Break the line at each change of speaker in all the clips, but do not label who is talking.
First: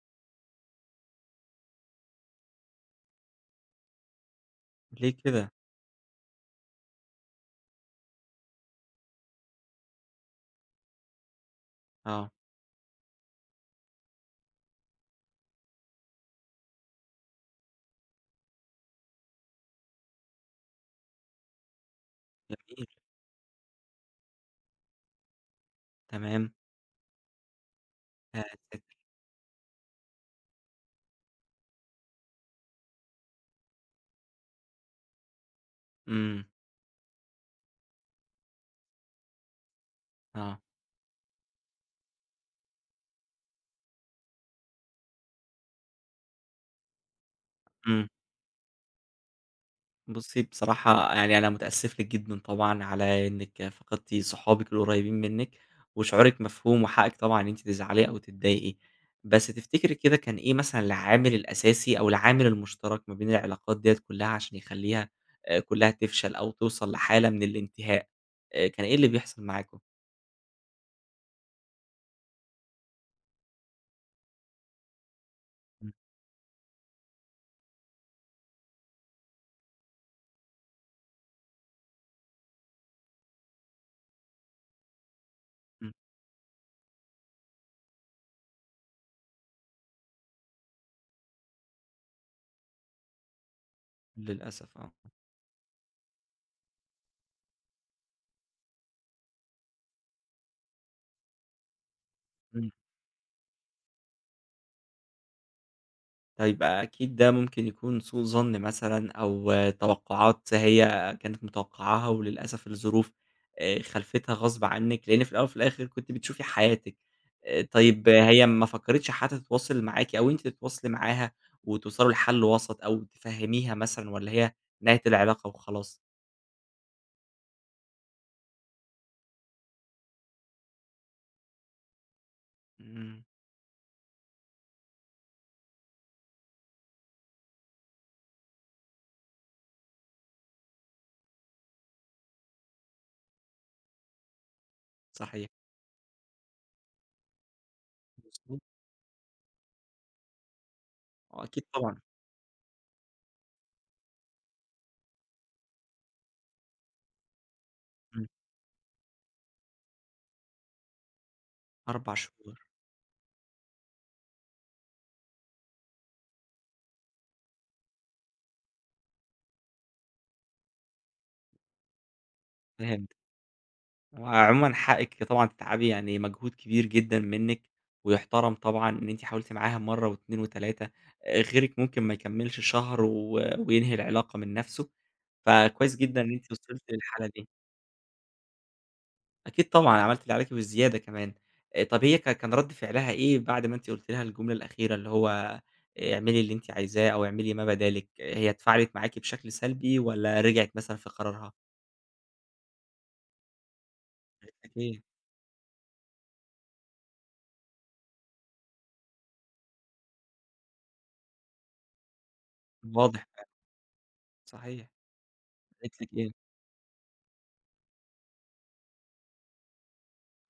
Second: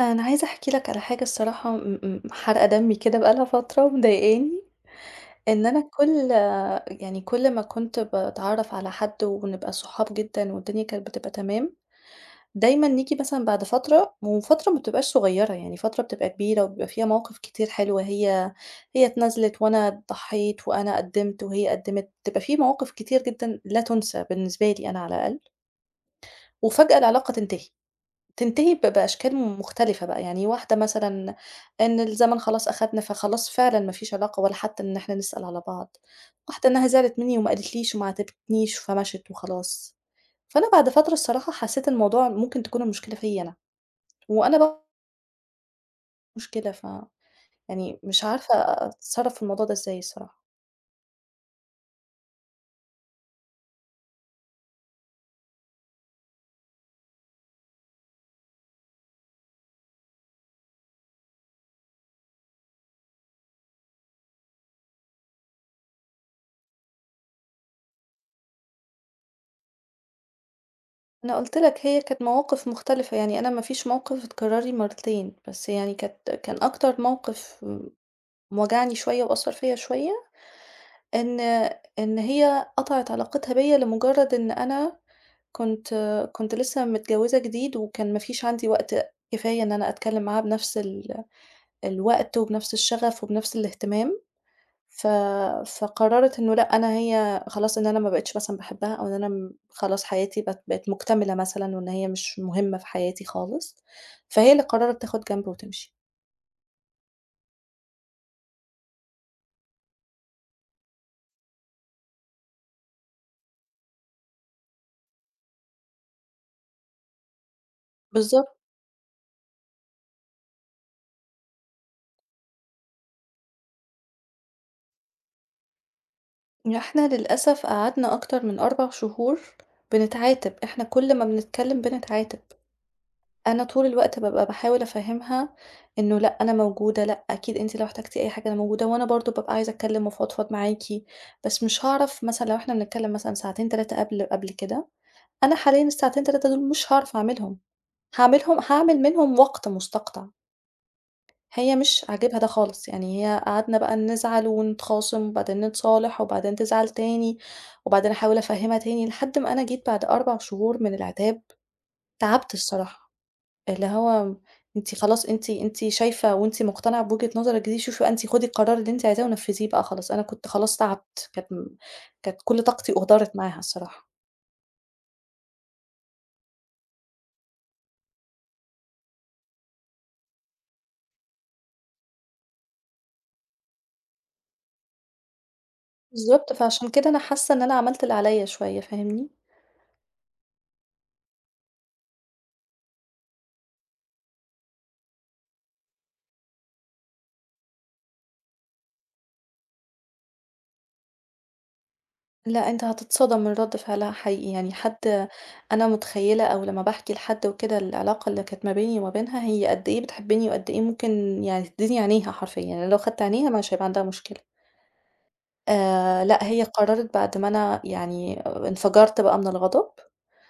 أنا عايزة أحكي لك على حاجة الصراحة م م حارقة دمي كده بقى لها فترة ومضايقاني،
ليه كده؟
إن أنا يعني كل ما كنت باتعرّف على حد ونبقى صحاب جدًا والدنيا كانت بتبقى تمام،
آه،
دايمًا نيجي مثلًا بعد فترة وفترة ما بتبقاش صغيرة، يعني فترة بتبقى كبيرة وبيبقى فيها مواقف كتير حلوة هي اتنازلت وأنا ضحّيت وأنا قدّمت وهي قدّمت، بتبقى في
جميل،
مواقف كتير جدًا لا تُنسى بالنسبة لي أنا على الأقل،
تمام،
وفجأة العلاقة تنتهي.
يا
تنتهي ب
ساتر!
بأشكال مختلفة بقى، يعني واحدة مثلًا إن الزمن خلاص أخدنا، فخلاص فعلًا ما فيش علاقة ولا حتى إن إحنا نسأل على بعض،
إمم،
واحدة إنها زعلت منّي وما قالتليش وما عاتبتنيش فمشت وخلاص،
آه،
فأنا بعد فترة الصراحة حسّيت الموضوع ممكن تكون المشكلة فيّا أنا، وأنا بقى مشكلة ف يعني
إمم.
مش عارفة أتصرّف في الموضوع ده إزاي
بُصّي
الصراحة.
بصراحة يعني أنا متأسف لِك جدًا طبعًا على إنِّك فقدتِ صحابِك القريبين منِّك، وشعورِك مفهوم وحقِّك طبعًا إن أنتِ تزعلي أو تتضايقي. بس تفتكري كده كان إيه مثلًا العامل الأساسي أو العامل المشترك ما بين العلاقات ديّة كلّها عشان يخلّيها كلّها تفشل أو توصل لحالة من الانتهاء؟ كان إيه اللي بيحصل معاكم؟
أنا قُلت لك هي كانت مواقف مختلفة، يعني أنا ما فيش موقف اتكرّر لي مرّتين، بس
إمم،
يعني كان أكتر موقف مواجعني شوية وأثّر فيّا شوية، إن إن هي قطعت علاقتها بيّا لمجرد إن أنا
إمم،
كنت كنت لسه متجوّزة جديد، وكان ما فيش عندي وقت كفاية إن أنا أتكلّم معاها بنفس الوقت وبنفس الشغف وبنفس الاهتمام،
للأسف آه.
ف فقرّرت إنه لأ، هي خلاص إن أنا ما بقيتش مثلًا باحبها أو إن أنا خلاص حياتي بقت مكتملة مثلًا وإن هي مش
إمم.
مهمة في حياتي خالص، فهي اللي قرّرت تاخُد جنب وتمشي.
طيب أكيد ده ممكن يكون سوء ظن مثلًا أو آه، توقعات هي كانت متوقعاها وللأسف الظروف خلفتها غصب عنِّك، لإن في الأول وفي الآخر كنتِ بتشوفي حياتِك. طيب آه، هي
بالضبط.
ما فكّرتش حتى تتواصل معاكِ أو أنتِ تتواصلي معاها وتوصلوا لحل وسط أو تفهّميها مثلًا والّا هي نهاية العلاقة وخلاص؟
إحنا للأسف قعدنا أكتر من 4 شهور بنتعاتب، إحنا كل ما بنتكلم بنتعاتب،
إمم،
أنا طول الوقت بابقى باحاول أفهمها إنه لأ أنا موجودة، لأ أكيد أنتِ لو احتجتِ أي حاجة أنا موجودة، وأنا برضه بابقى عايزة أتكلم وأفضفض معاكِ، بس مش هاعرف مثلًا لو إحنا بنتكلم مثلًا ساعتين 3 قبل كده،
صحيح.
أنا حاليًا الساعتين 3 دول مش هاعرف أعملهم،
مضبوط.
هاعملهم هاعمل منهم وقت مستقطع.
آه أكيد
هي
طبعًا.
مش عاجبها ده خالص، يعني هي قعدنا بقى نزعل ونتخاصم وبعدين نتصالح وبعدين تزعل تاني، وبعدين
إمم،
أحاول أفهّمها تاني لحد ما أنا جيت بعد 4 شهور من العتاب
4
تعبت
شهور،
الصراحة، اللي هو أنتِ خلاص أنتِ شايفة وأنتِ مقتنعة بوجهة نظرِك دي شوفي بقى أنتِ خدي القرار اللي أنتِ عايزاه ونفّذيه بقى خلاص، أنا كنت خلاص تعبت، كانت كل طاقتي
فهمت.
أُهدرت معاها الصراحة.
عمومًا حقِك طبعًا تتعبي، يعني مجهود كبير جدًا منِّك، ويُحترم طبعًا إن أنتِ حاولتِ معاها مرّة و2 و3 غيرِك ممكن ما يكمّلش شهر وينهي العلاقة من نَفْسه، فكويس جدًا إن أنتِ
بالضبط،
وصلتِ
فعشان كده أنا
للحالة دي.
حاسة إن أنا عملت اللي عليّا شوية، فاهمني؟
أكيد طبعًا عملتِ اللي عليكِ وزيادة كمان. طَب هي كان رَد فعلها إيه بعد ما أنتِ قُلتِ لها الجملة الأخيرة اللي هو اعملي اللي أنتِ عايزاه أو اعملي ما بذلِك، هي اتفاعلت معاكِ بشكل سلبي والّا رجعت مثلًا في قرارها؟
لأ، أنت هتتصدم من رد فعلها حقيقي،
قالت لِك
يعني
إيه؟
حد أنا متخيلة أو لمّا باحكي لحد وكده العلاقة اللي كانت ما بيني وما بينها هي قد إيه بتحبني وقد إيه ممكن يعني تديني عينيها حرفيًا، يعني لو خدت
واضح فعلًا،
عينيها مش هيبقى عندها مشكلة.
صحيح. قالت لِك إيه؟
لأ، هي قررت بعد ما أنا يعني انفجرت بقى من الغضب،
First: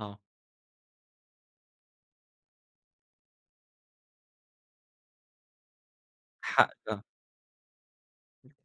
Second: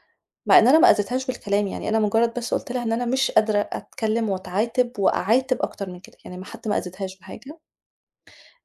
آه.
مع إن أنا ما أذيتهاش بالكلام، يعني أنا مجرد بس قُلت لها إن أنا مش قادرة أتكلم وأتعاتب وأعاتب أكتر من كده، يعني ما حتى
حق
ما
ده.
أذيتهاش بحاجة.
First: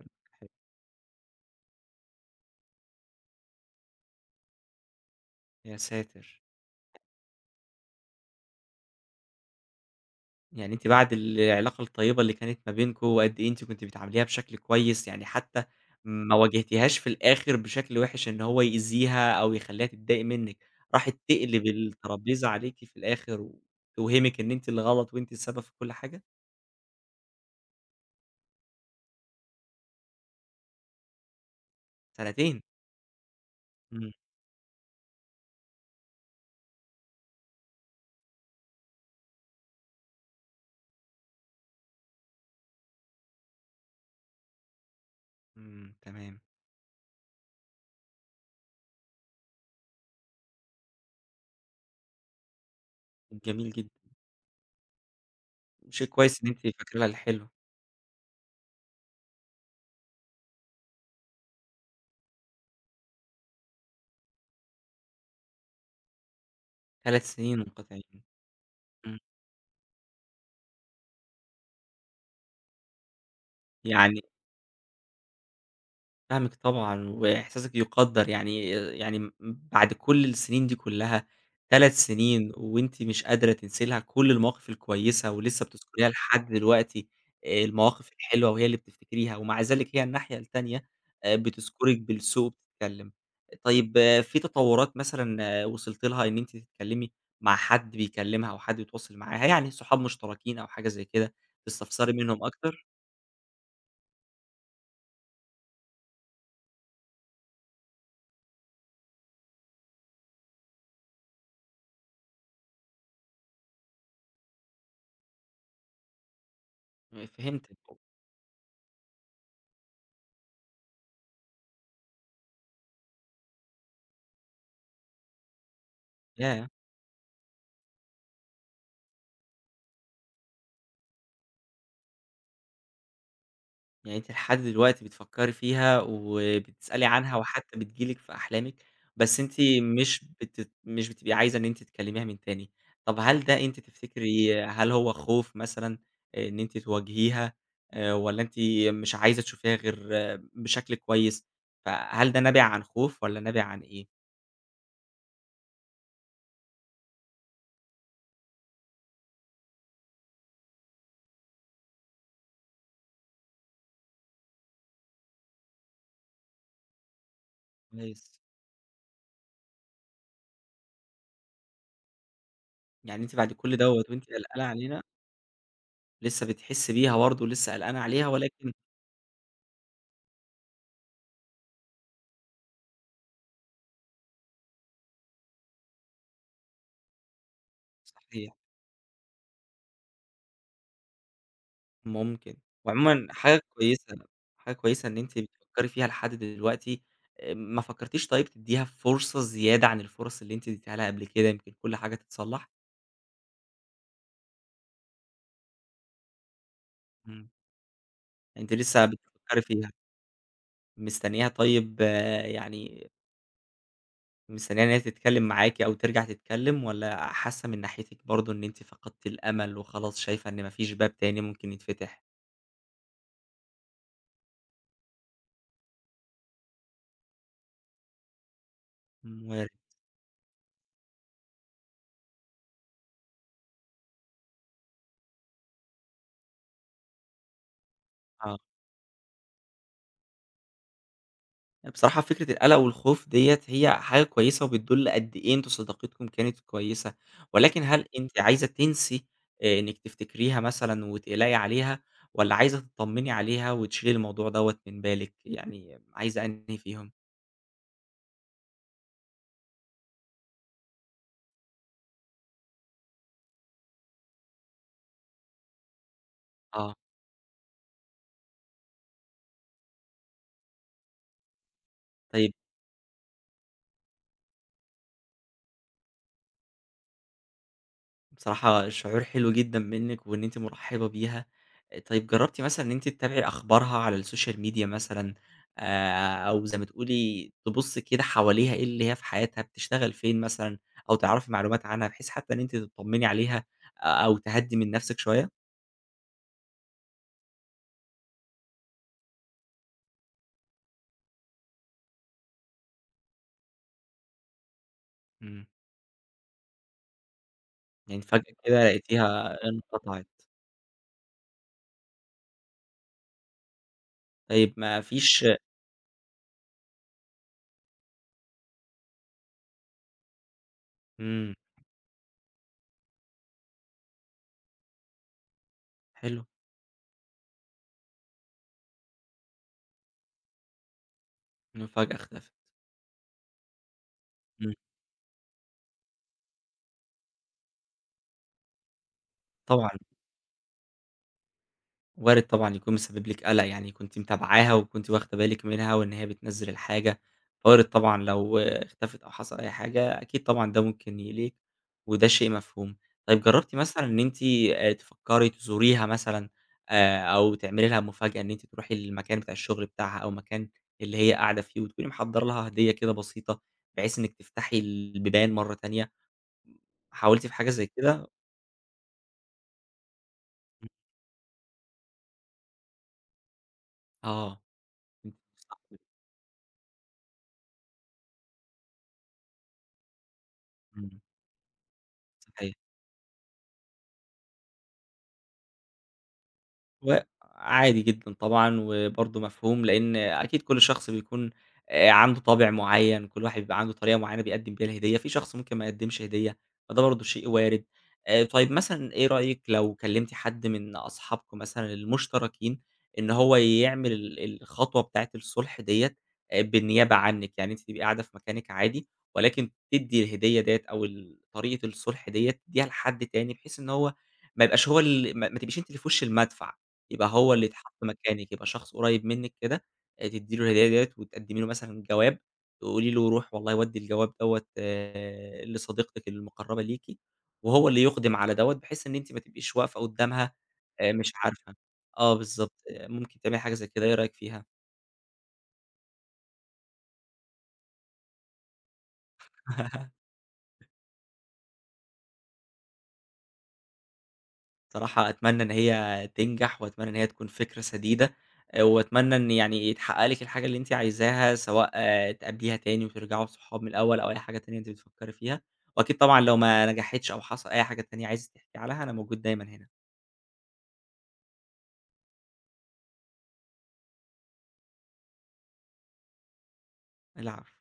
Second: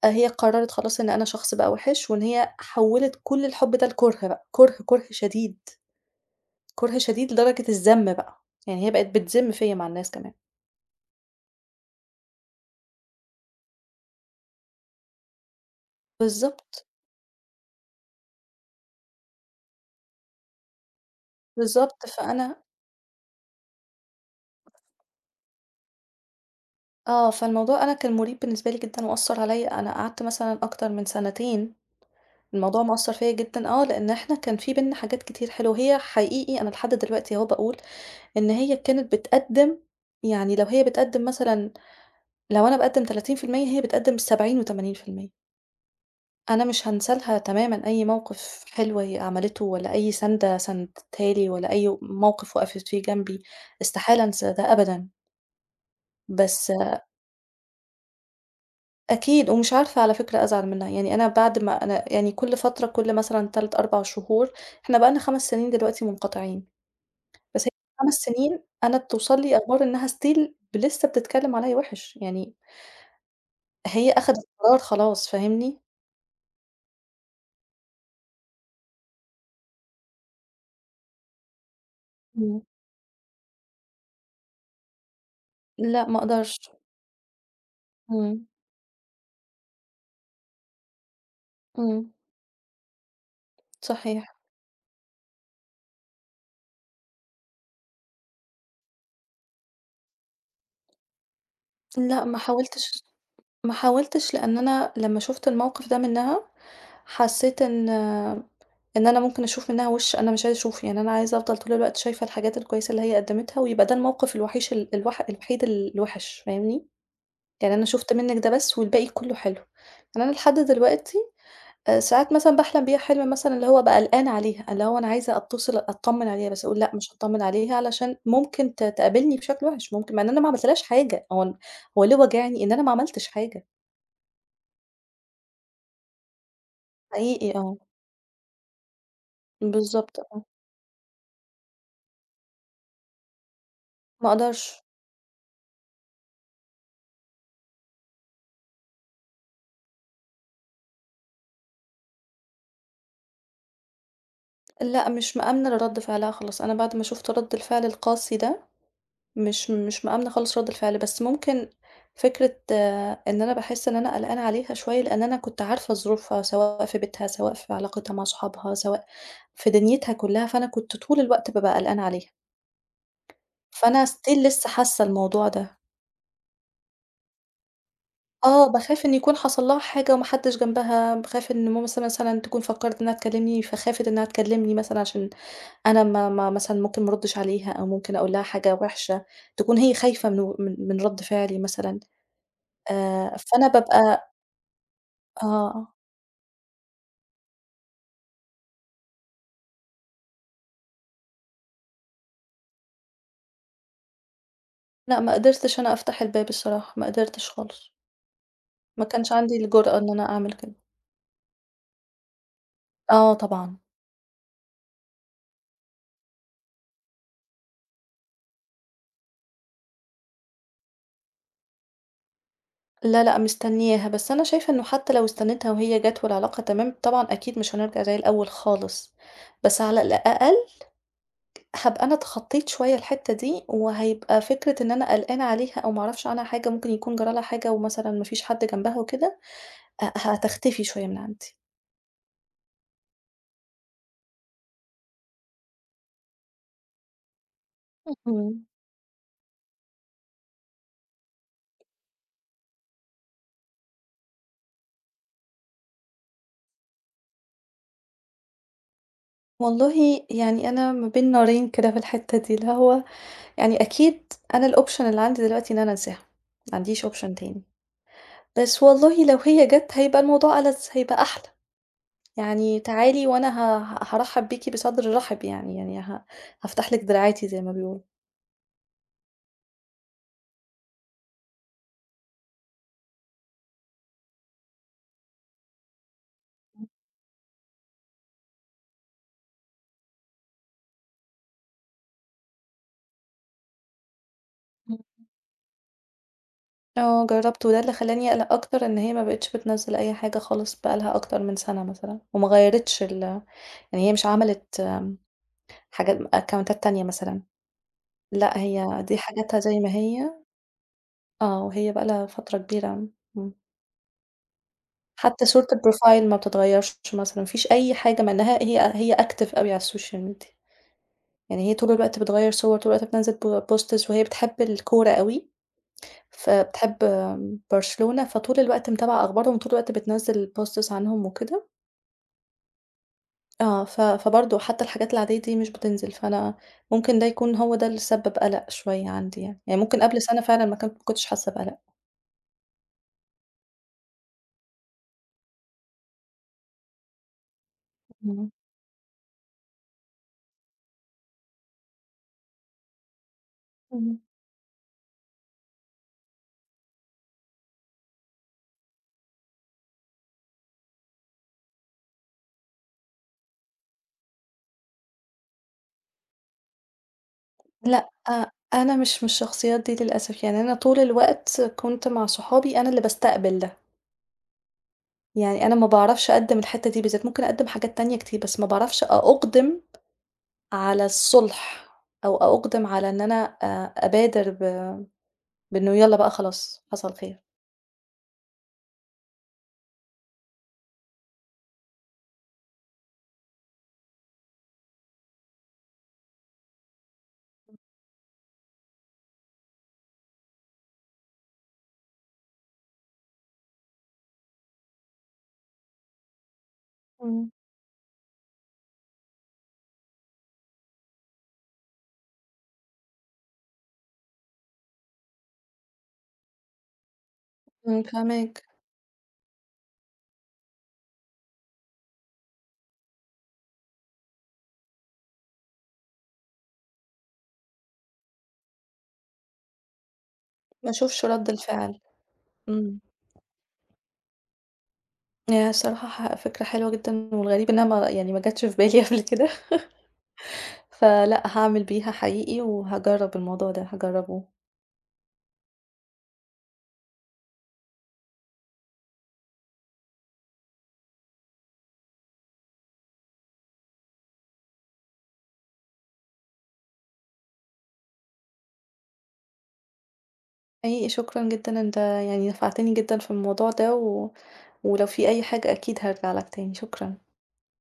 هي قررت خلاص إن أنا شخص بقى وِحِش، وإن هي حوّلت كل الحب ده لكره بقى، كره، كره شديد.
يا ساتر!
كره شديد لدرجة الذم بقى، يعني هي بقت بتذم فيّا مع الناس كمان.
يعني أنتِ بعد العلاقة الطيبة اللي كانت ما بينكم، وقد إيه أنتِ كنتِ بتعامليها بشكل كويس، يعني حتى ما
بالضبط،
واجهتيهاش في الآخر بشكل وِحِش إن هو يأذيها أو يخلّيها تتضايق منِّك، راحت تقلب
بالضبط،
الترابيزة
فأنا
عليكِ في الآخر، وتوهمِك إن أنتِ اللي غلط وأنتِ السبب في كل حاجة؟
آه، فالموضوع أنا كان مُريب بالنسبة لي جدًا وأثّر عليّا، أنا قعدت مثلًا أكتر من سنتين
سنتين!
الموضوع مأثّر فيّا جدًا آه، لإن
إمم،
إحنا كان في بيننا حاجات كتير حلوة، هي حقيقي أنا لحد دلوقتي أهو باقول إن هي كانت بتقدّم يعني لو هي بتقدّم مثلًا لو أنا باقدّم 30% هي بتقدّم 70 و80%.
إمم، تمام،
أنا مش هانسى لها تمامًا أي موقف حلو هي عملته، ولا أي سَنْدة ساندتها لي، ولا أي موقف وقفت فيه جنبي،
جميل جدًا،
استحالة أنسى ده أبدًا.
شيء كويس إن أنتِ
بس
فاكرة لها الحلو،
أكيد ومش عارفة على فكرة أزعل منها، يعني أنا بعد ما أنا يعني كل فترة كل مثلًا 3، 4 شهور إحنا بقى لنا 5 سنين دلوقتي منقطعين،
3 سنين
بس هي 5
منقطعين،
سنين أنا
إمم،
بتوصل لي أخبار إنها still لسه بتتكلم عليَّ وِحِش، يعني هي
يعني
أخدت قرار خلاص فاهمني؟
فاهمِك طبعًا، وإحساسِك يُقدّر، يعني بعد كل السنين دي كلّها، 3 سنين
إمم.
وأنتِ مش قادرة تنسي لها كل المواقف الكويسة ولسه
لأ
بتذكريها
ما
لحد
أقدرش.
دلوقتي، المواقف
إمم،
الحلوة وهي اللي بتفتكريها، ومع ذلك هي الناحية التانية بتذكرِك
إمم،
بالسوء وبتتكلم. طيب
صحيح.
في تطوّرات مثلًا وصلتِ لها إن أنتِ تتكلمي مع حد بيكلمها أو حد بيتواصل معاها، يعني صحاب مشتركين أو حاجة زي كده، تستفسري
لأ ما
منهم أكتر؟
حاولتش ما حاولتش لأن أنا لمّا شُفت الموقف ده منها، حسيت إن أنا ممكن أشوف منها وِش أنا مش عايزة أشوفه، يعني أنا عايزة أفضل طول الوقت شايفة الحاجات الكويسة اللي هي قدّمتها، ويبقى ده الموقف الوحيش ال الوح الوحيد الوِحِش، فاهمني؟ يعني
فهمتِك،
أنا شُفت منِّك ده بس والباقي كُلّه حلو. يعني أنا لحد دلوقتي ساعات مثلًا باحلم بيها حلم مثلًا اللي هو بابقى قلقانة عليها، اللي هو أنا عايزة أتصل أتطمّن عليها، بس
ياه!
أقول لأ مش هاتطمّن عليها علشان ممكن تقابلني بشكل وِحِش، ممكن مع إن أنا ما عملتلهاش حاجة، هو ليه واجعني إن أنا ما عملتش حاجة.
يعني أنتِ لحد دلوقتي بتفكّري فيها وبتسألي عنها
حقيقي آه،
وحتى بتيجي لِك في أحلامِك، بس أنتِ
بالضبط آه،
مش بتبقي عايزة إن أنتِ تكلميها من تاني. طب هل ده أنتِ
ما
تفتكري
أقدرش،
هل هو خوف مثلًا إن أنتِ تواجهيها والّا أنتِ مش عايزة تشوفيها غير آه، بشكل كويس، فهل ده نابع عن خوف والّا نابع عن إيه؟
لأ مش مأمنة لرد فعلها خالص، أنا بعد ما شُفت رد الفعل القاسي ده، مش مأمنة خالص رد الفعل، بس ممكن فكرة آه، إن أنا باحس إن أنا قلقانة عليها شوية، لإن أنا كنت عارفة ظروفها سواء في بيتها، سواء في علاقتها مع
كويس.
صحابها، سواء في دنيتها كلها، فأنا كنت طول الوقت بابقى قلقانة عليها،
يعني أنتِ بعد كل دوّة
فأنا
وأنتِ
still
قلقانة
لسه
علينا
حاسة الموضوع ده،
لسه بتحسّي بيها برضه ولسه قلقانة عليها
آه،
ولكن
باخاف إن يكون حصل لها حاجة وما حدش جنبها، باخاف إن ماما مثلًا تكون فكّرت إنها تكلمني، فخافت إنها تكلمني مثلًا عشان أنا ما مثلًا ممكن ما أردّش عليها أو ممكن أقول لها
صحيح.
حاجة وِحشة، تكون هي خايفة من و من من رَد فعلي مثلًا،
ممكن. وعمومًا حاجة
فأنا
كويسة
بابقى
حاجة كويسة إن أنتِ بتفكّري
آه،
فيها لحد دلوقتي، ما فكّرتيش طيب تدّيها فرصة زيادة عن الفُرَص اللي أنتِ اديتيها لها قبل كده، يمكن كل حاجة تتصلّح؟
لأ ما قدرتش أنا أفتح الباب الصراحة، ما
إمم.
قدرتش خالص،
أنتِ لسه
ما كانش
بتفكّري
عندي
فيها،
الجرأة إن أنا أعمل كده.
مستنياها طيب يعني
آه طبعًا،
مستنية إن هي تتكلّم معاكِ أو ترجع تتكلّم والّا حاسّة من ناحيتِك برضه إن أنتِ فقدتِ الأمل وخلاص شايفة إن ما فيش باب تاني ممكن يتفتح؟
لا، لأ مستنياها، بس أنا شايفة إنه حتى لو استنيتها وهي جات والعلاقة تمام، طبعًا أكيد مش هنرجع زي الأول خالص،
إمم وارد،
بس على الأقل هابقى أنا اتخطيت شوية الحتّة دي، وهيبقى فكرة إن أنا قلقانة عليها أو ما أعرفش عنها حاجة، ممكن يكون جرى لها حاجة ومثلًا ما فيش
آه.
حد جنبها وكده، أ هتختفي شوية من عندي.
بصراحة فكرة القلق والخوف ديّة هي حاجة كويسة وبتدل قد إيه أنتم صداقتكم كانت كويسة، ولكن هل أنتِ
اهم.
عايزة تنسي إنِّك تفتكريها مثلًا وتقلقي عليها، والّا عايزة تطمني عليها وتشيلي الموضوع دوّة من بالِك؟ يعني عايزة أنهي فيهم؟
والله يعني أنا ما بين نارين كده في الحتّة دي، اللي هو يعني أكيد أنا الoption اللي عندي دلوقتي إن أنا أنساها، ما
آه،
عنديش option تاني، بس والله لو هي جات هيبقى الموضوع ألذ، هيبقى أحلى،
طيب
يعني تعالي وأنا هارحّب بيكِ بصدر رحب يعني، يعني هافتح لِك دراعاتي زي ما بيقولوا.
بصراحة شعور حلو جدًا منِّك وإن أنتِ مرحّبة بيها. طيب جرّبتِ مثلًا إن أنتِ تتابعي أخبارها على السوشيال ميديا مثلًا أو زي ما تقولي تبُصّي كده حواليها إيه اللي هي في حياتها، بتشتغل فين مثلًا أو تعرفي معلومات عنها بحيث حتّى إن أنتِ تطّمني عليها أو تهدّي من نَفْسِك شوية؟
آه، جرّبته وده اللي خلّاني أقلق أكتر إن هي ما بقِتش بتنزّل أي حاجة خالص بقى لها أكتر من سَنة مثلًا، وما غيّرتش يعني هي مش عملت
إمم.
حاجات أكاونتات تانية مثلًا،
يعني فجأة
لأ
كده
هي دي
لقيتيها
حاجاتها زي ما
انقطعت.
هي آه، وهي بقى لها فترة كبيرة إمم،
طيب ما فيش
حتى صورة الprofile ما بتتغيّرش مثلًا، ما فيش أي حاجة مع إنها هي active أوي على السوشيال ميديا،
إمم.
يعني هي طول الوقت بتغيّر صور، طول الوقت بتنزّل ب posts وهي بتحب الكورة أوي.
حلو.
فبتحب برشلونة، فطول الوقت متابعة أخبارهم، طول الوقت بتنزّل posts عنهم وكده.
إنه فجأة اختفت.
آه، فبرضه
إمم.
حتى الحاجات العادية دي مش بتنزل، فأنا ممكن ده يكون هو ده اللي سبّب قَلَق شوية عندي يعني، يعني
طبعًا.
ممكن قبل سَنة فعلًا ما كنتش حاسة بقَلَق.
وارد طبعًا يكون مسبب لِك قلق، يعني كنتِ متابعاها وكنتِ واخدة بالِك منها وإن هي بتنزّل الحاجة، فوارد طبعًا
إمم،
لو اختفت أو حصل أي حاجة أكيد طبعًا ده ممكن يقلقِك وده شيء مفهوم. طيب جرّبتِ مثلًا إن
إمم.
أنتِ تفكّري تزوريها مثلًا أو تعملي لها مفاجأة إن أنتِ تروحي للمكان بتاع الشغل بتاعها أو مكان اللي هي قاعدة فيه وتكوني محضّرة لها هدية كده بسيطة بحيث إنِّك تفتحي البيبان مرّة تانية، حاولتِ في حاجة زي
لأ،
كده؟
آه، أنا مش من الشخصيات دي للأسف، يعني أنا
إمم،
طول الوقت كنت مع صحابي أنا اللي باستقبل ده،
آه.
يعني أنا ما باعرفش أقدّم الحتّة دي بالذات، ممكن أقدّم حاجات تانية كتير، بس ما باعرفش أُقدِم على
إمم.
الصلح، أو أُقدم على إن أنا أ أبادر بإنه يالّا بقى خلاص حصل خير.
وعادي جدًا طبعًا، وبرضه مفهوم لإن أكيد كل شخص بيكون عنده طابع معيّن، كل واحد بيبقى عنده طريقة معيّنة بيقدّم بيها الهدية، في شخص ممكن ما يقدّمش هدية، فده برضه شيء وارد. طيب مثلًا إيه رأيِك لو كلمتِ حد من أصحابكم مثلًا المشتركين إن هو يعمل الخطوة بتاعة الصلح ديّة بالنيابة
إمم.
عنِّك، يعني أنتِ تبقي قاعدة في مكانِك عادي، ولكن تدّي الهدية ديّة أو طريقة الصلح ديّة تدّيها لحد تاني، بحيث إن هو ما يبقاش هو ال ما ما تبقيش أنتِ اللي في وش المدفع. يبقى هو اللي يتحط
إمم،
مكانِك،
فاهماك،
يبقى شخص قريب منِّك كده، تدّي له الهدية ديّة وتقدّمي له مثلًا جواب، تقولي له روح والله ودّي الجواب دوّة لصديقتِك المقرّبة ليكِ، وهو اللي يُقدم على دوّة، بحيث إن أنتِ ما تبقيش واقفة قدّامها
ما أشوفش
مش
رَد
عارفة.
الفعل.
آه بالضبط،
إمم،
ممكن تعملي حاجة زي كده، إيه رأيك فيها؟
هي الصراحة فكرة حلوة جدًا، والغريب إنها ما يعني ما جاتش في بالي قبل كده، فلأ هاعمل بيها حقيقي، وهاجرّب الموضوع ده، هاجرّبه.
صراحة أتمنى إن هي تنجح، وأتمنى إن هي تكون فكرة سديدة، وأتمنى إن يعني يتحقق لِك الحاجة اللي أنتِ عايزاها، سواء آه، تقابليها تاني وترجعوا صحاب من الأول أو أي حاجة تانية أنتِ بتفكّري فيها، وأكيد طبعًا لو ما نجحتش أو حصل أي حاجة تانية عايزة تحكي عليها أنا موجود دايمًا هنا،
حقيقي شكرًا جدًا، أنت يعني نفعتني جدًا في الموضوع ده، ولو في أي حاجة أكيد هارجع لك تاني، شكرًا.
العفو.